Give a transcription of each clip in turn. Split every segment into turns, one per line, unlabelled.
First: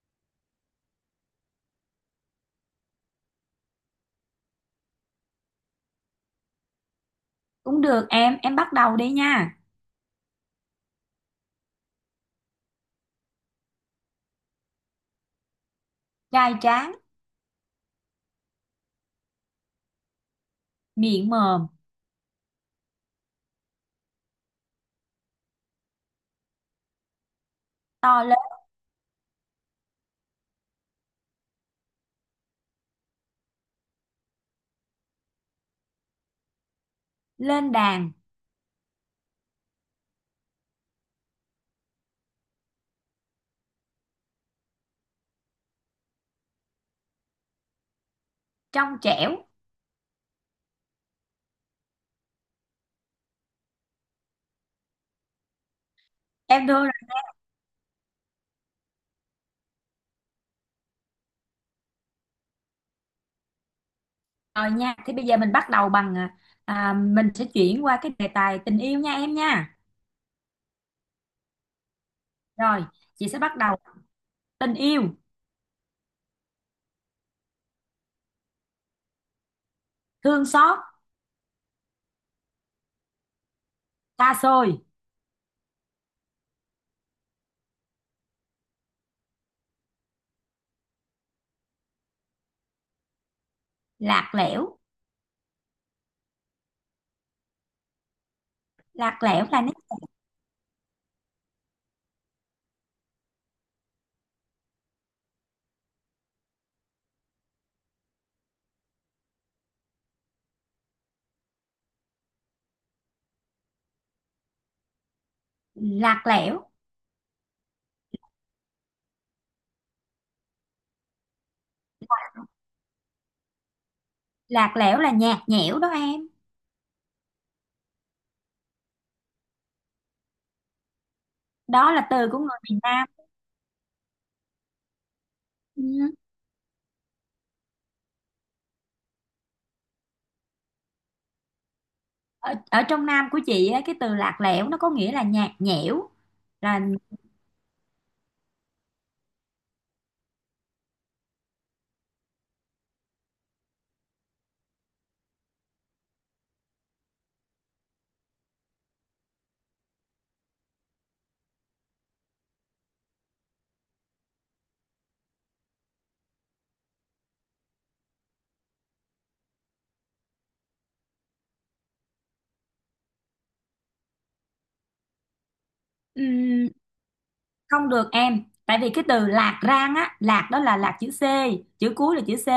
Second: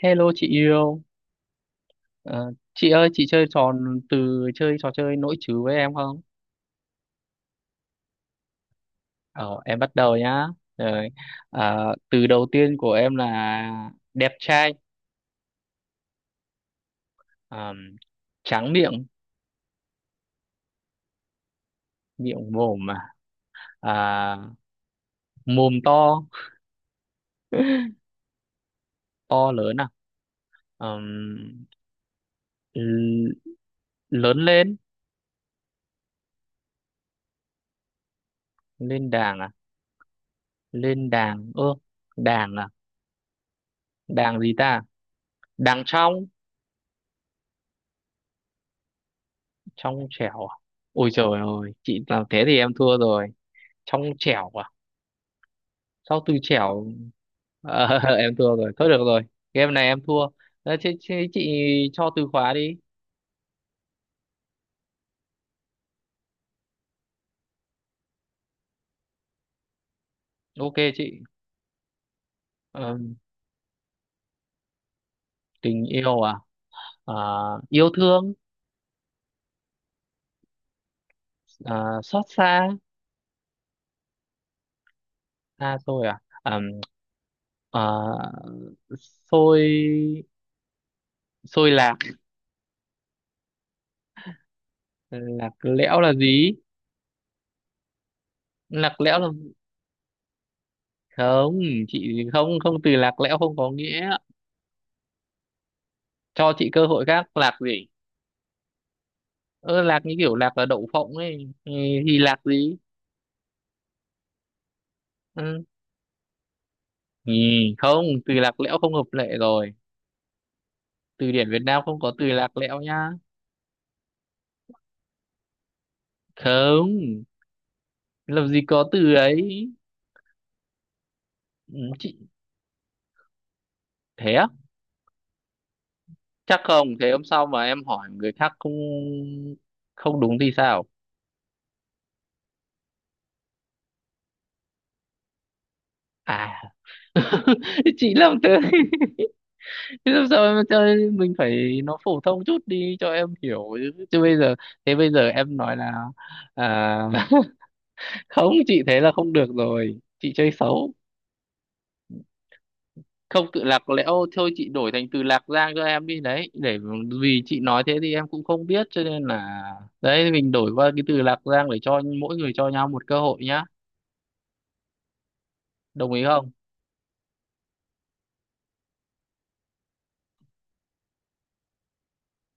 Hello chị yêu. Ờ, chị ơi chị chơi trò từ chơi trò chơi nỗi trừ với em không?
Cũng được em bắt đầu đi nha.
Ờ, em bắt đầu nhá. Rồi. Ờ, từ đầu tiên của em là đẹp trai.
Gai tráng,
Ờ, tráng miệng,
miệng mồm,
miệng mồm mà, à, mồm to.
to lớn,
To lớn à? Ờm, l- lớn lên,
lên đàn,
lên đàng à? Lên đàng, ơ, đàng à, đàng gì ta? Đàng trong,
trong trẻo.
trong trẻo. À? Ôi trời ơi, chị làm thế thì em thua rồi. Trong trẻo à? Sau từ
Em đưa
chẻo.
ra
Ờ, em thua rồi, thôi được rồi, game này em thua. Ờ, thế, thế chị cho từ khóa đi.
rồi nha. Thì bây giờ mình bắt đầu bằng mình sẽ chuyển qua cái đề tài tình yêu nha em nha.
Ok chị.
Rồi,
Ờ,
chị sẽ bắt đầu tình yêu,
tình yêu à. Ờ, yêu thương.
thương xót,
Ờ, xót xa,
xa xôi,
xa rồi à. Ờ, xôi, xôi lạc.
lạc lẽo,
Lạc lẽo là gì? Lạc lẽo
lạc
là,
lẽo là nét
không, chị không không từ lạc lẽo không có nghĩa, cho chị cơ hội khác. Lạc gì? Ơ lạc như kiểu lạc là đậu phộng ấy. Ừ, thì lạc gì? Ừ.
lạc lẽo,
Ừ, không, từ lạc lẽo không hợp lệ rồi. Từ điển Việt Nam không có từ lạc lẽo nhá.
lạc lẽo là nhạt nhẽo đó em.
Không, làm gì có từ ấy. Ừ,
Đó là
chị,
từ của người miền Nam.
thế á?
Ừ.
Chắc không, thế hôm sau mà em hỏi người khác không không đúng thì sao?
Ở trong Nam của chị á, cái từ lạc lẽo nó có nghĩa là nhạt nhẽo
À,
là
chị làm thế. Thế làm sao, em cho mình phải nó phổ thông chút đi cho em hiểu chứ. Chứ bây giờ, thế bây giờ em nói là à, không chị thế là không được rồi. Chị chơi xấu. Không tự lạc lẽo thôi, chị đổi thành từ Lạc Giang cho em đi, đấy, để vì chị nói thế thì em cũng không biết, cho nên là đấy, mình đổi qua cái từ Lạc Giang để cho mỗi người cho nhau một cơ hội nhá, đồng ý không?
không được em, tại vì cái từ lạc rang á, lạc đó là lạc chữ C, chữ cuối là chữ C,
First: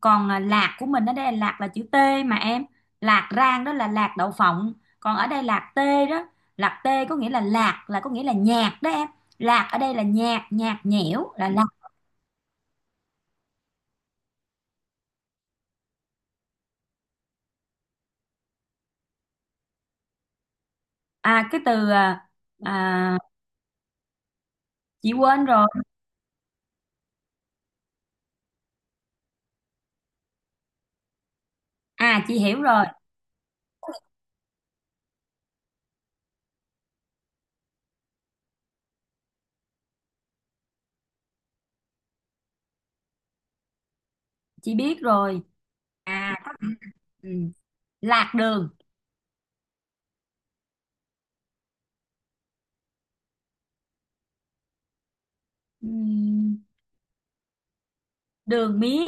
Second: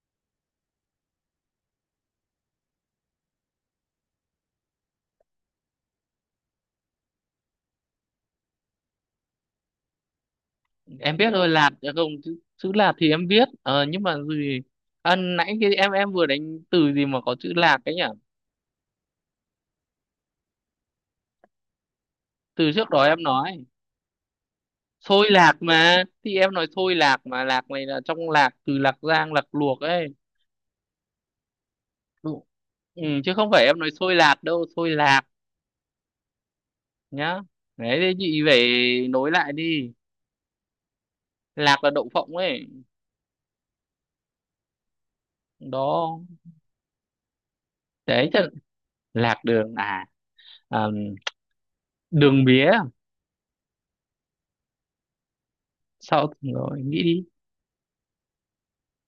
còn lạc của mình ở đây là lạc là chữ T mà em, lạc rang đó là lạc đậu phộng, còn ở đây lạc T đó, lạc T có nghĩa là lạc, là có nghĩa là nhạc đó em, lạc ở đây là nhạc, nhạt
Em biết
nhẽo
rồi.
là lạc.
Lạt à? Không, chữ, chữ Lạt thì em biết, ờ, nhưng mà gì, à, nãy cái em vừa đánh từ gì mà có chữ Lạc ấy nhỉ?
À cái từ à,
Từ trước đó
à,
em nói
Chị
xôi
quên
lạc
rồi.
mà, thì em nói xôi lạc mà lạc này là trong lạc từ Lạc Giang Lạc Luộc ấy.
À, chị hiểu rồi.
Ừ, chứ không phải em nói xôi lạc đâu, xôi lạc nhá. Đấy thì chị phải nối lại đi. Lạc là đậu phộng ấy,
Chị biết rồi.
đó.
Có nghĩa là- ừ,
Đấy
lạc
chứ,
đường.
lạc đường à? À, đường mía, sau
Ừm,
rồi nghĩ đi.
đường mía,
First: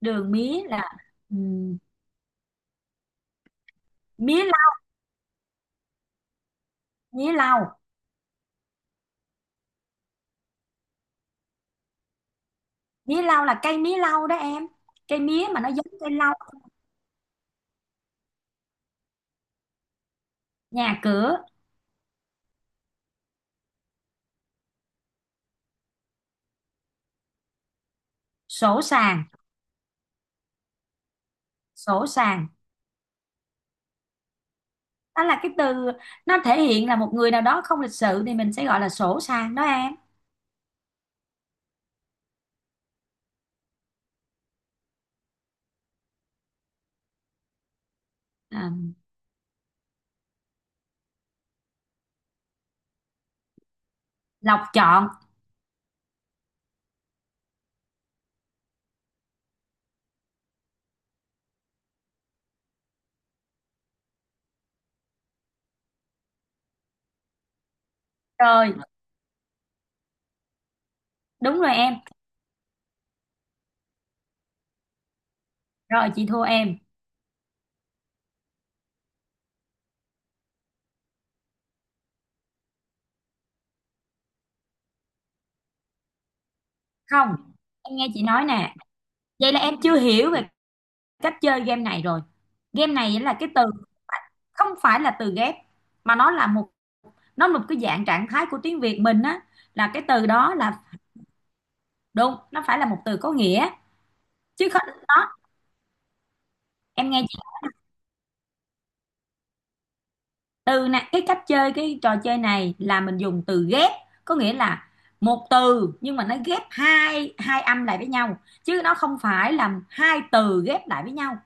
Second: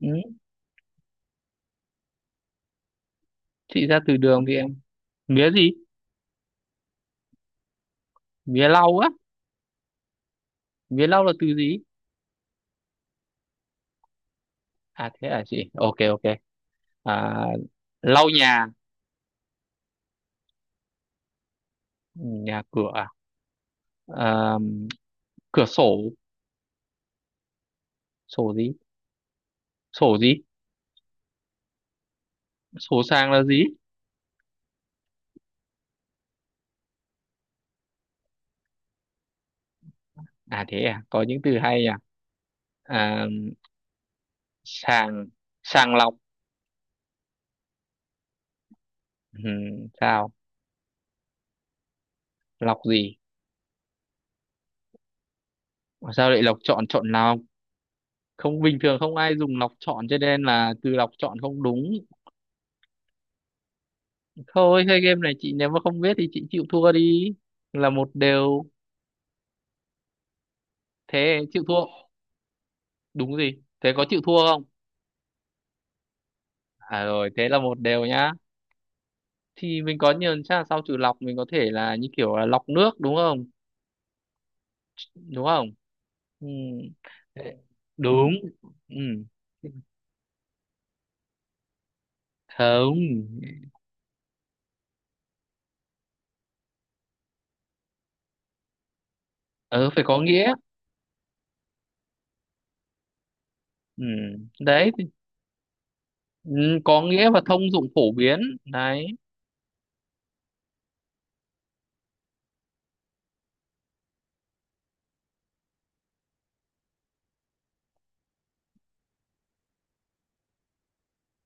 đường
Ừ.
mía là ừm,
Chị ra từ đường
mía,
thì em. Mía gì?
mía lau,
Mía lau á? Mía lau là từ gì?
mía lau là cây mía lau đó em,
À
cây
thế à,
mía mà nó
chị
giống
ok
cây
ok.
lau.
À, lau nhà.
Nhà cửa
Nhà cửa à? À, cửa sổ. Sổ gì?
sổ, sàng,
Sổ gì?
sổ sàng
Sổ sang là gì?
đó là cái từ nó thể hiện là một người nào đó không lịch sự thì mình sẽ gọi là sổ sàng đó em.
À thế à, có những từ hay nhỉ. À, sàng, sàng lọc.
à,
Ừ, sao? Lọc gì?
Lọc chọn
Mà sao lại lọc chọn, chọn nào? Không, bình thường không ai dùng lọc chọn cho nên là từ lọc chọn không đúng. Thôi thế game này chị nếu mà không biết thì chị chịu thua đi, là một đều.
rồi.
Thế
Đúng
chịu
rồi em.
thua. Đúng gì? Thế có chịu thua không?
Rồi chị thua em.
À rồi, thế là một đều nhá. Thì mình có nhiều, chắc là sau trừ lọc mình có thể là như kiểu là lọc nước đúng không? Đúng không? Ừ.
Không,
Thế-
em nghe chị
đúng.
nói nè,
Ừ.
vậy là em chưa hiểu về cách chơi game này rồi. Game này là cái
Không.
từ không phải là từ ghép mà nó là một cái dạng trạng thái của tiếng Việt mình á,
Ừ
là cái
phải có
từ
nghĩa.
đó là. Đúng, nó phải là một từ có nghĩa
Ừ.
chứ không,
Đấy.
đó.
Ừ, có
Em nghe
nghĩa
chị
và thông dụng phổ biến đấy.
từ nè, cái cách chơi cái trò chơi này là mình dùng từ ghép, có nghĩa là một từ nhưng mà nó ghép hai hai âm lại với nhau chứ nó không phải là hai từ ghép lại với nhau.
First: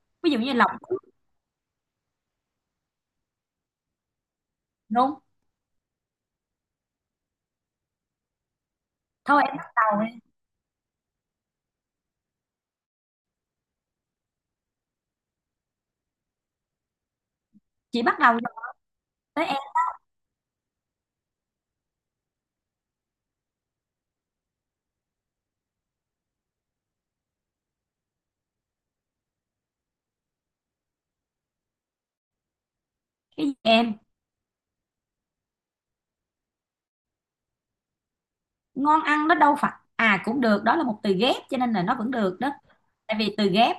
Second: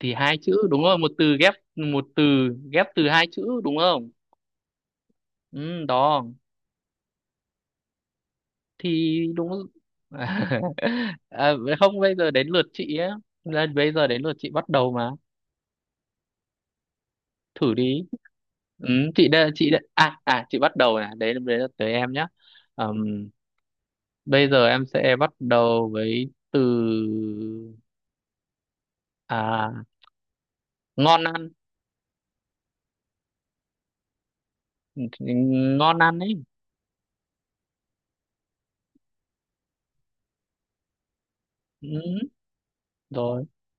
Thì
Ví
hai
dụ
chữ
như lọc.
đúng rồi, một từ ghép, một từ ghép từ hai chữ đúng không?
Đúng.
Ừ, đó, thì
Thôi em
đúng.
bắt đầu đi.
À, không, bây giờ đến lượt chị á. Đây, bây giờ đến lượt chị bắt đầu mà, thử đi.
Chị bắt đầu
Ừ, chị
tới
đây
em.
chị đây à à chị bắt đầu này, đấy đấy là tới em nhé. Ừm, bây giờ em sẽ bắt đầu với từ, à, ngon ăn.
Cái gì em?
Thì ngon ăn ấy.
Ngon ăn nó đâu phải, à cũng được, đó là một từ ghép cho nên là nó vẫn
Ừ,
được đó. Tại vì
rồi.
từ ghép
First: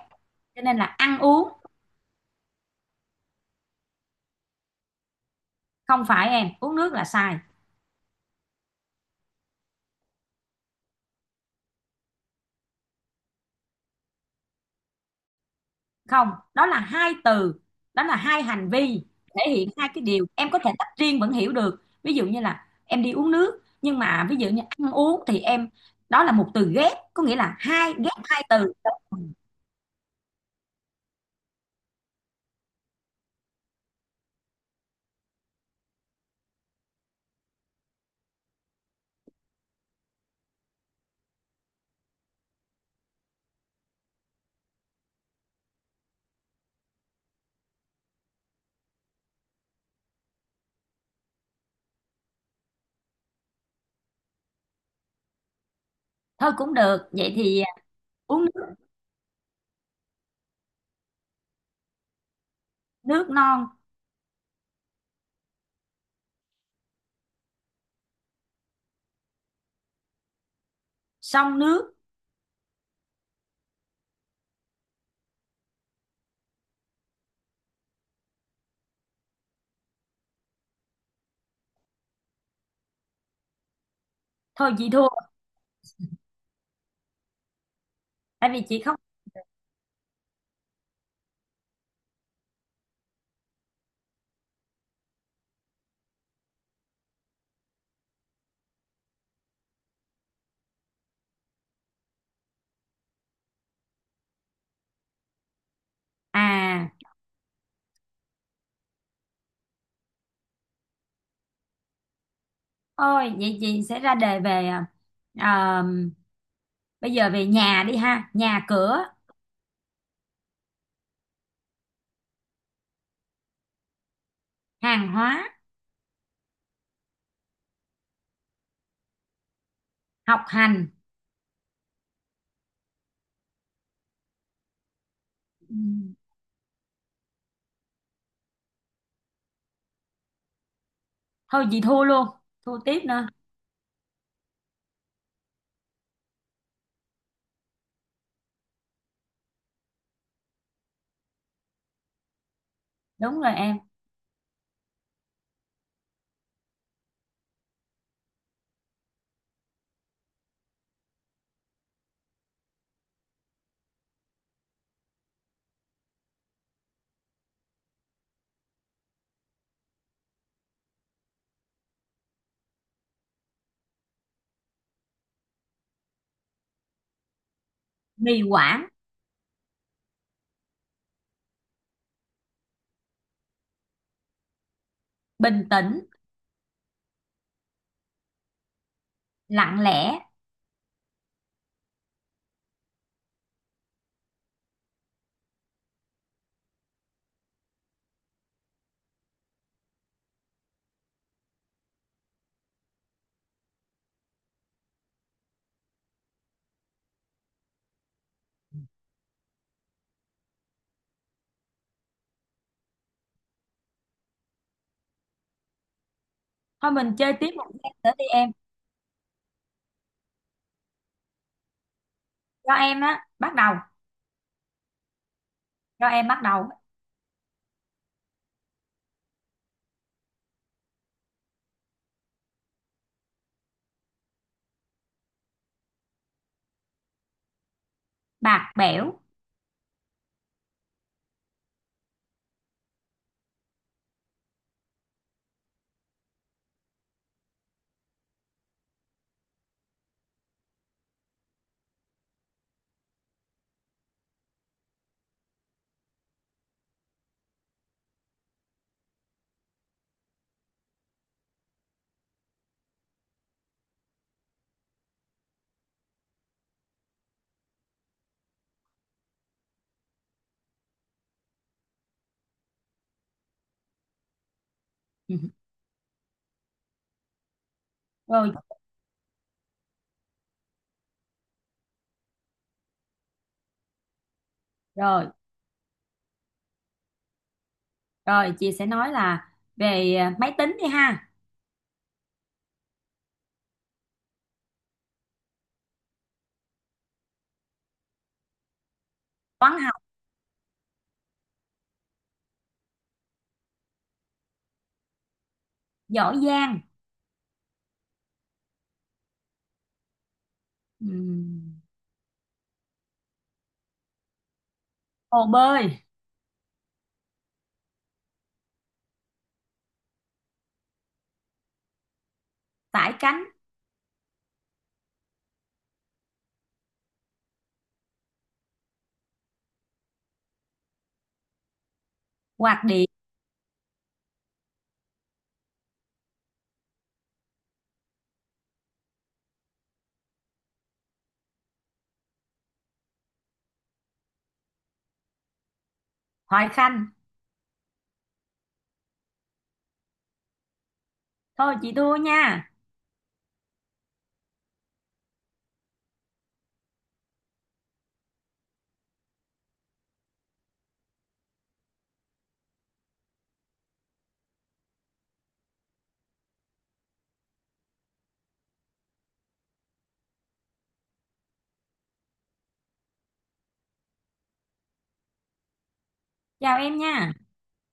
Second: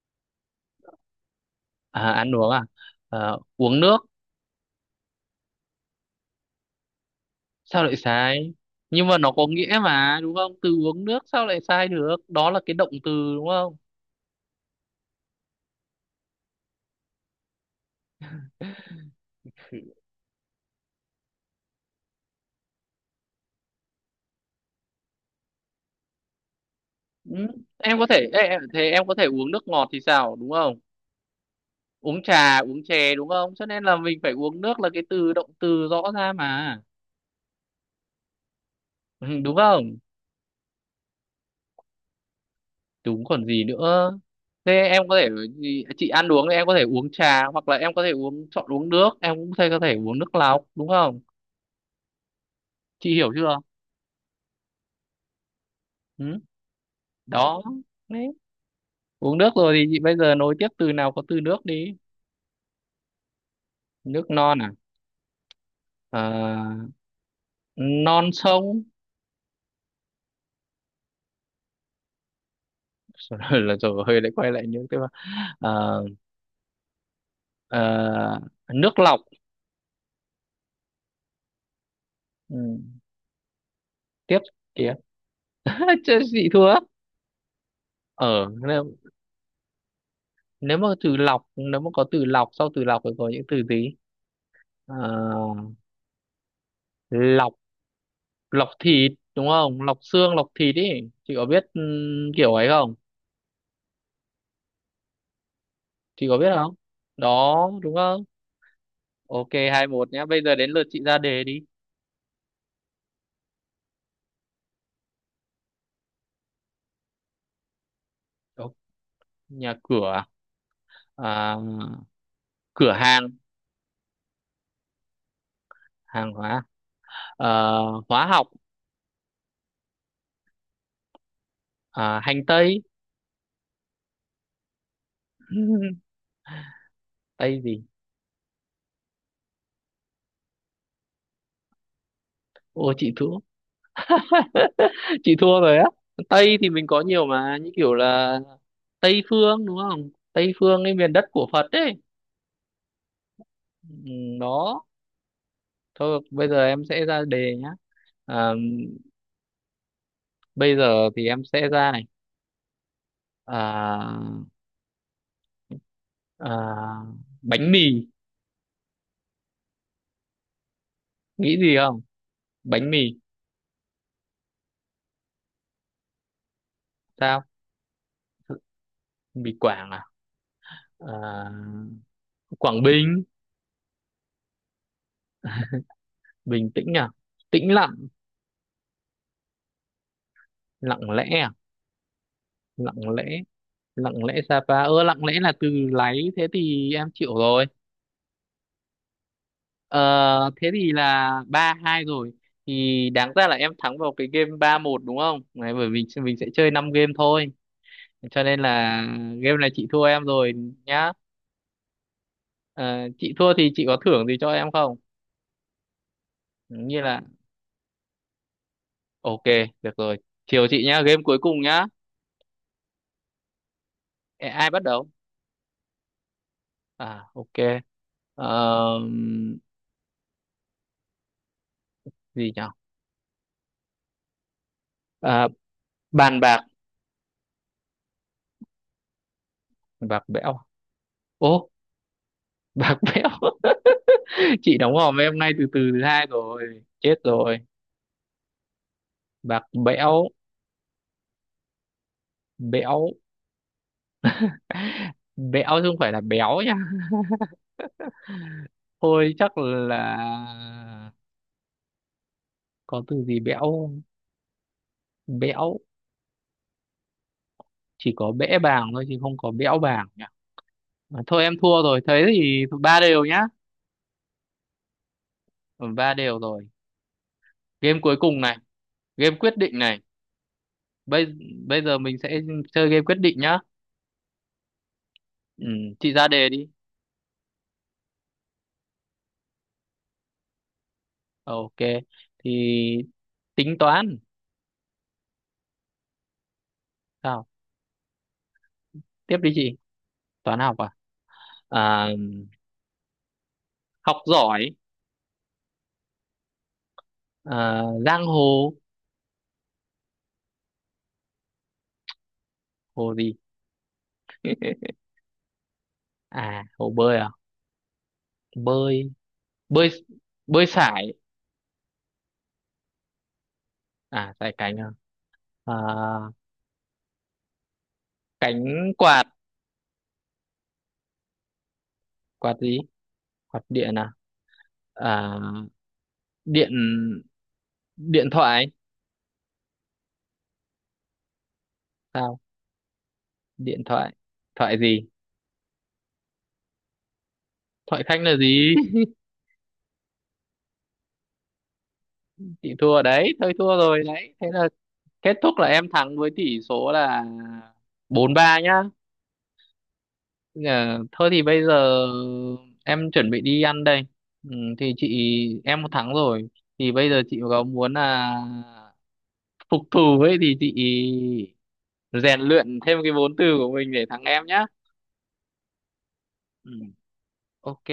cho nên là ăn uống.
À, ăn uống à? Ờ, uống nước.
Không phải em, uống nước là sai.
Sao lại sai? Nhưng mà nó có nghĩa mà đúng không? Từ uống nước sao lại sai được? Đó là cái động từ đúng không?
Không, đó là hai từ, đó là hai hành vi thể hiện hai cái điều em có thể tách riêng vẫn hiểu được, ví dụ như là em đi uống nước, nhưng mà ví dụ như ăn uống thì em, đó là một từ ghép có nghĩa
Ừ,
là hai,
em có
ghép
thể, ê,
hai từ.
thế em có thể uống nước ngọt thì sao đúng không? Uống trà, uống chè đúng không? Cho nên là mình phải uống nước là cái từ động từ rõ ra mà. Ừ, đúng không? Đúng còn gì nữa. Thế em có thể gì, chị ăn uống thì em có thể uống trà hoặc là em có thể uống chọn uống nước, em cũng có thể uống nước lọc đúng không? Chị hiểu chưa? Ừ,
Thôi cũng được, vậy thì
đó.
uống nước,
Uống nước rồi thì chị bây giờ nối tiếp từ nào có từ nước đi.
nước non,
Nước non à. Ờ, non sông.
xong nước,
Rồi là rồi hơi lại quay lại những cái, ờ, ờ, nước lọc. Ừ, tiếp,
thôi chị
tiếp.
thua,
Chứ chị thua. Ở
tại vì chị
nếu,
không.
nếu mà từ lọc nếu mà có từ lọc, sau từ lọc thì có những từ gì? Ờ, lọc, lọc thịt đúng không, lọc xương lọc thịt ý. Chị có biết kiểu ấy không? Chị có biết không?
à
Đó đúng không? Ok 2-1 nhá, bây giờ đến lượt chị ra đề đi.
Thôi vậy chị sẽ ra đề về à, bây giờ về nhà đi ha, nhà
Ok.
cửa,
Nhà cửa à. À, cửa hàng.
hàng hóa
Hàng hóa à. Hóa học
học hành.
à. Hành tây.
Ừ,
Tây gì?
thôi chị thua luôn, thua
Ô
tiếp
chị
nữa.
thua. Chị thua rồi á. Tây thì mình có nhiều mà, như kiểu là tây phương đúng không, tây phương cái miền đất của Phật ấy.
Đúng rồi em.
Ừ, đó. Thôi bây giờ em sẽ ra đề nhá. À, bây giờ thì em sẽ ra này, à, à, bánh mì. Nghĩ gì không? Bánh mì. Sao?
Trì hoãn,
Mì Quảng à. À, Quảng Bình.
bình tĩnh,
Bình tĩnh à. Tĩnh lặng.
lặng lẽ.
Lặng lẽ à. Lặng lẽ, lặng lẽ Sapa. Ơ lặng lẽ là từ láy, thế thì em chịu rồi. Ờ thế thì là 3-2 rồi. Thì đáng ra là em thắng vào cái game 3-1 đúng không. Đấy, bởi vì mình sẽ chơi 5 game thôi cho nên là game này chị thua em rồi nhá. Ờ, chị thua thì chị có thưởng gì cho em không,
Thôi
như
mình
là.
chơi tiếp một game nữa đi em.
Ok, được rồi, chiều chị nhá, game cuối cùng nhá.
Cho em á bắt đầu,
Ê, ai bắt đầu?
cho em bắt đầu.
À ok. Ờ, gì nhỉ, à, bàn bạc.
Bạc bẽo.
Bạc bẽo. Ô bạc bẽo. Chị đóng hòm em nay từ từ thứ hai rồi, chết rồi. Bạc bẽo. Bẽo, bẽo chứ không phải là béo nha. Thôi chắc là có từ gì bẽo không? Bẽo, chỉ có bẽ bàng thôi chứ không có bẽo bàng nhỉ. À, thôi em thua rồi, thế thì ba đều nhá. Ừ, ba đều rồi. Game cuối
Ừ.
cùng
Rồi.
này, game quyết định này. Bây bây giờ mình sẽ chơi game quyết định nhá.
Rồi
Ừ, chị ra đề đi.
rồi chị sẽ nói là về máy tính đi ha.
Ok thì tính toán. Sao? Tiếp đi chị.
Toán học,
Toán học à. À học giỏi.
giỏi giang,
À, giang hồ.
Ừm,
Hồ gì?
hồ bơi,
À hồ bơi à. Bơi, bơi, bơi sải.
sải cánh,
À sải cánh à. À cánh quạt. Quạt gì?
quạt điện,
Quạt điện à. À điện, điện thoại. Sao? Điện thoại. Thoại gì?
thoại khanh.
Thoại khanh là gì?
Thôi chị thua nha.
Chị thua đấy, thôi thua rồi đấy, thế là kết thúc là em thắng với tỷ số là 4-3 nhá. Dạ, thôi thì bây giờ em chuẩn bị đi ăn đây. Ừ, thì chị em một tháng rồi. Thì bây giờ chị có muốn là phục thù ấy thì chị rèn luyện thêm cái vốn từ của mình để thắng em nhá. Ừ,
Chào em nha.
ok.